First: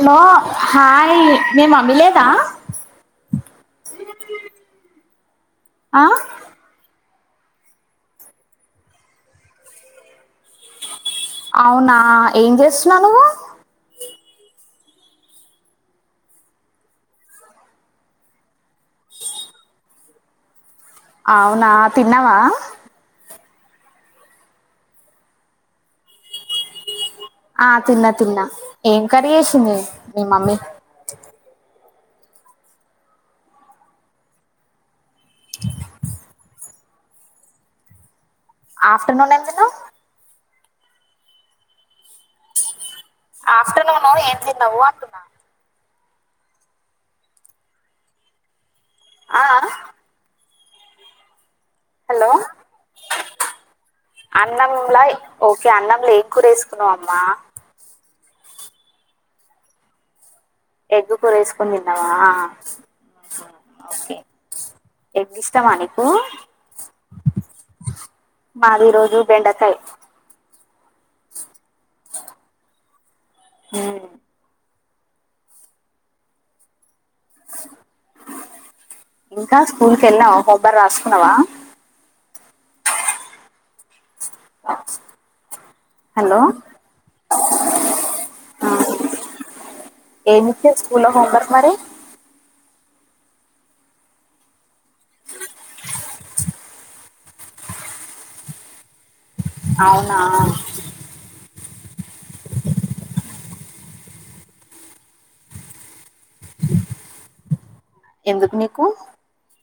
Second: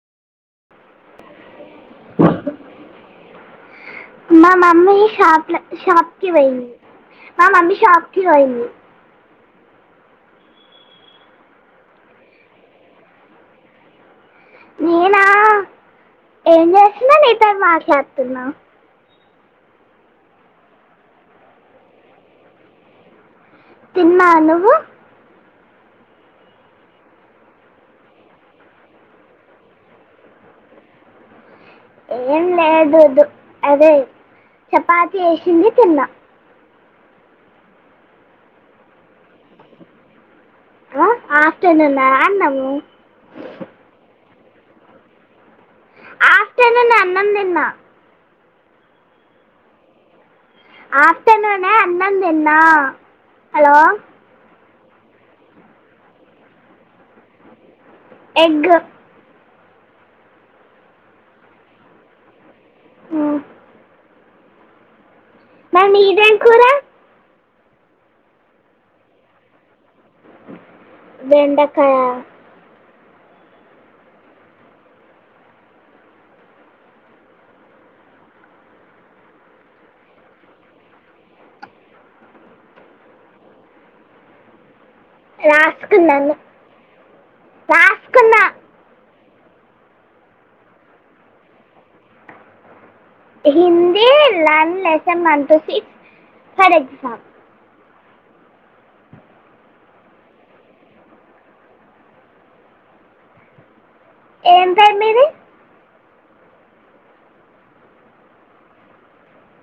Hello hi మీ mummy లేదా మా మమ్మీ షాప్ లో ఆ షాప్ కి పొయింది ఆ మమ్మీ షాప్ కీ పోయింది అవునా ఏం చేస్తున్నావ్ నువ్వు నేనా ఏం చేస్తున్న నీతో మాట్లాడుతున్నా అవునా తిన్నావా తిన్నా నువ్వు ఆ తిన్నా తిన్నా ఏం కర్రీ చేసింది మీీ మమ్మీ ఏం లేదు వద్దు అదే చపాతి చేసింది తిన్నా ఆఫ్టర్నూన్ ఏం తిన్నవ్ ఆఫటర్నూన్నా ఆఫ్టర్నూన్ ఏం తిన్నావు అంటున్న ఆఫ్టర్నూన్ అన్నం తిన్న ఆ ఆ ఆఫ్టర్నూన్ అన్నం హలో తిన్న హలో అన్నంలా ఓకే అన్నంలా ఏం కూర వేసుకున్నావ్ అమ్మ ఎగ్గు ఎగ్గు కూర వేసుకొని తిన్నావా ఉమ్ ఎగ్ ఇష్టమా మరి నీకు నీదేం కూర మాది ఈ రోజు బెండకాయ బెండకాయ ఉమ్ ఇంకా స్కూల్ కి వెళ్లినావా హోంవర్క్ రాసుకున్నావా ఆ రాసుకున్నాను రాసుకున్న ఏమిచ్చిర్రు స్కూల్లో హోంవర్క్ మరి హిందీ లన్ లెసన్ వన్ టూ సిక్స్ అవునా ఏం పేరు మీది ఎందుకు నీకు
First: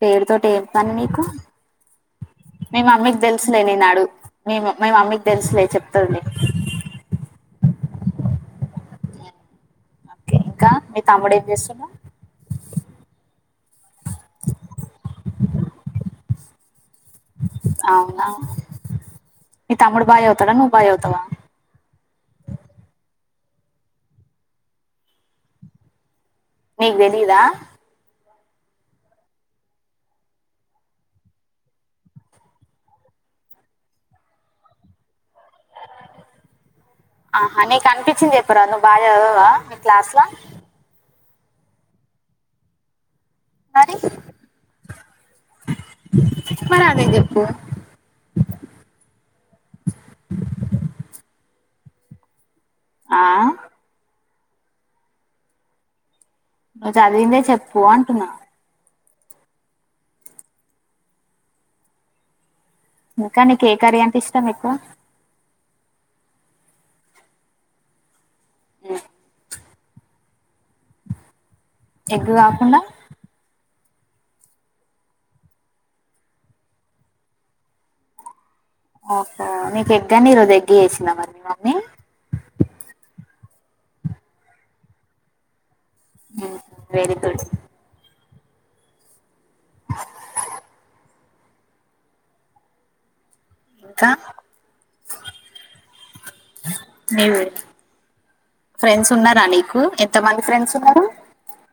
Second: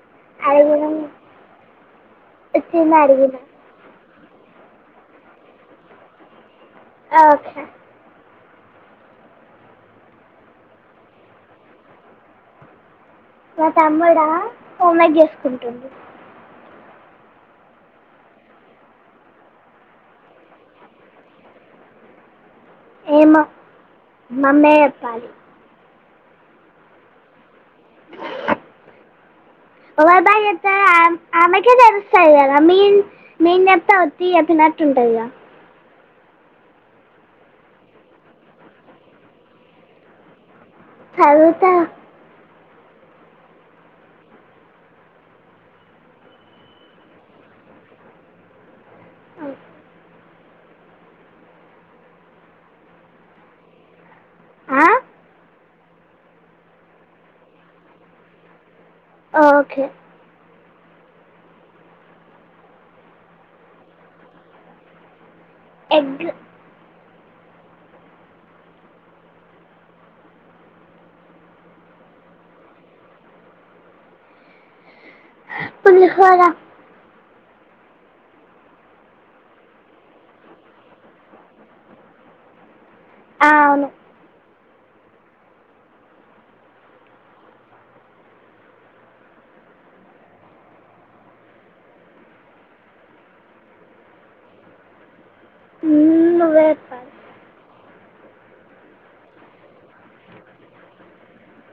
పేరుతోటి ఏమి అడిగిన పని నీకు మేము వచ్చింది మమ్మీకి అడిగిన తెలుసులే నినాడు మేము మీ మమ్మీకి తెలుసులే చెప్తదిలే ఓకే ఓకే ఇంకా మీ తమ్ముడు ఏం చేస్తున్నా మా తమ్ముడా హోవర్క్ చేసుకుంటుండు అవునా మీ తమ్ముడు బాగా చదువుతాడా నువ్వు బాగా చదువుతావా ఏమో మమ్మే చెప్పాలి నీకు తెలీదా ఎవరు బాగా చదువుతారో ఆమెకే తెలుస్తది కదా మేం మేం చెప్తే ఉట్టిగా చెప్పినట్టు ఉంటదిగా [unintelligible] ఆహా నీకు అనిపించింది చెప్పురా నువ్వు బాగా చదవవా మీ క్లాస్ల చదువుతా మరి మరే అదె చెప్పు ఆ ఆ ఆ నువ్వు చదివిందే చెప్పు అంటున్నా ఓకే ఇంకా నీకు ఏ కర్రీ అంటే ఇష్టం ఎక్కువ ఎగ్గు ఉ ఎగ్గు కాకుండా పులిహోర ఓహో నీకు ఎగ్గని ఈరోజు ఎగ్గు చేసిందా మరి మీ మమ్మీ ఆ అవును ఆ వెరీ గుడ్ ఇంకా మ్మ్, నువ్వే చెప్పాలి ఫ్రెండ్స్ ఉన్నరా నీకు ఎంత మంది ఫ్రెండ్స్ ఉన్నరు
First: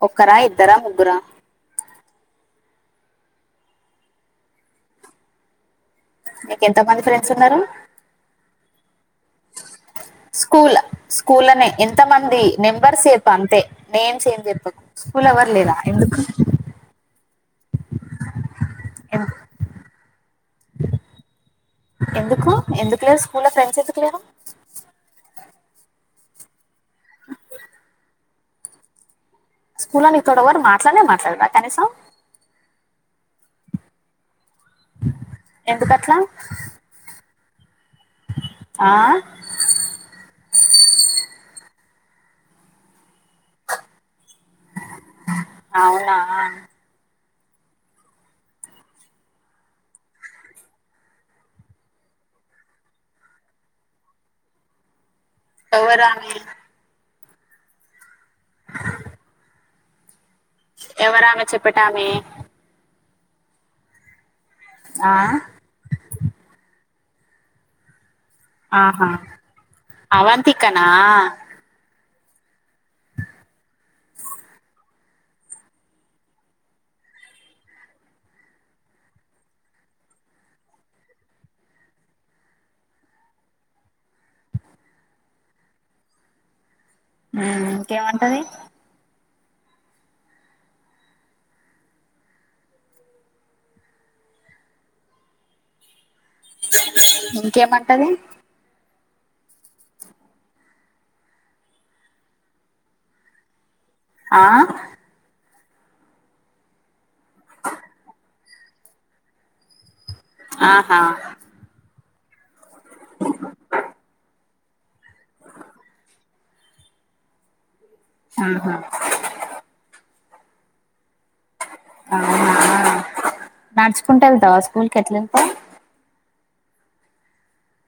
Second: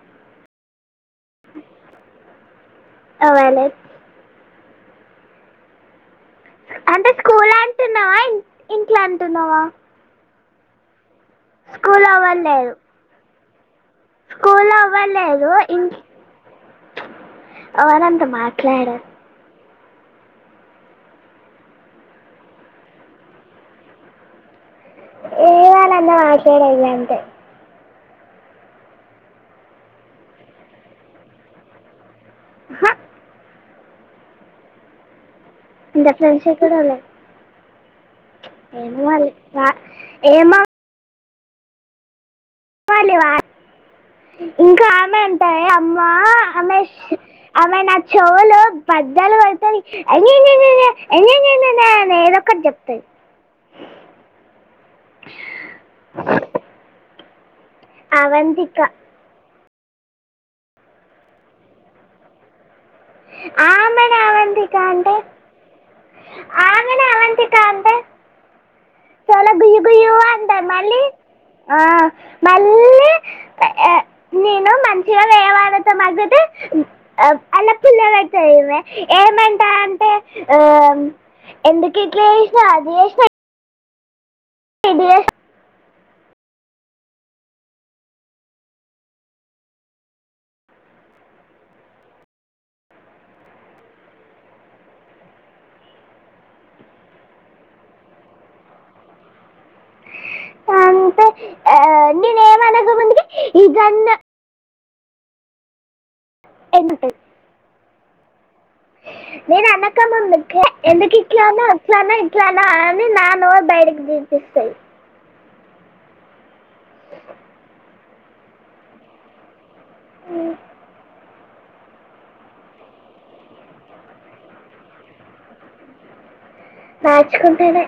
ఒక్కరా, ఇద్దరా, ముగ్గురా ఎవర్ లేర్ నీకు ఎంత మంది ఫ్రెండ్స్ ఉన్నరు అంటున్నవా స్కూల్ స్కూల్లనే ఎంత మంది అవ్వలేదు నెంబర్ చెప్పు అంతే నేమ్స్ ఏం స్కూల్ చెప్పకు స్కూల్ల అవ్వలేదు ఎవరు లేరా ఎందు ఎవరు అంత మాట్లాడర్ ఎం- ఎందుకు ఎందుకులేరు స్కూల్ ఫ్రెండ్స్ ఎందుకు లేరు వాళ్లందరు మాట్లాడరు గంతే స్కూల్లో నీ తోటి ఏవరు మాట్లాడనే మాట్లాడరా కనీసం హ, ఇడ ఎందుకట్లా అట్లాంటి శేకలే ఉన్నయి ఆ? ఏమ్ కాలే ఆ ఏం బావుం ఇస్తర్లు ఇయివ ఇంకా ఆమె ఉంటాయి అమ్మ అవునా అమేష్ ఆమె నా చెవులు బద్దలు కొడతది అయ్యయో [unintelligible] ఏదో ఒకటి అద్ చెప్తది ఎవరు ఆమె అవంతిక ఎవరామె చెప్పటామె ఆమెనె అవం ఆ ఆమెనె అవంతిక అంటే ఆహా చాలా గుయు గుయు అంటది అవంతికనా మళ్ళీ ఆ మళ్ళీ ఆ నేను మంచిగా వేరెవాళ్ళతో మాట్లడితే అల్ల పుల్ల పెడతది ఈమె ఎప్పు [unintelligible] అంటే ఎందుకు ఇట్ల చేసినవ్ అది చేసినవ్ ఇది చెస్నవ్ అవునా ఇంకేమంటది ఇంకేమంటది అంతే ఆ నేను ఏమనక ముందుకె ఇగ ఆ ఎటే నేను అనకముందుకె ఆహా ఎందుకు ఇట్ల అన్నవ్ అట్ల అన్నవ్ ఇట్ల అని నా నోరు బయటికి తిపిస్తది. ఆహా అ అవునా నడుచుకుంట ఎళ్తావా స్కూల్ కి ఎట్ల ఏళ్తవ్ నడుచుకుంటనే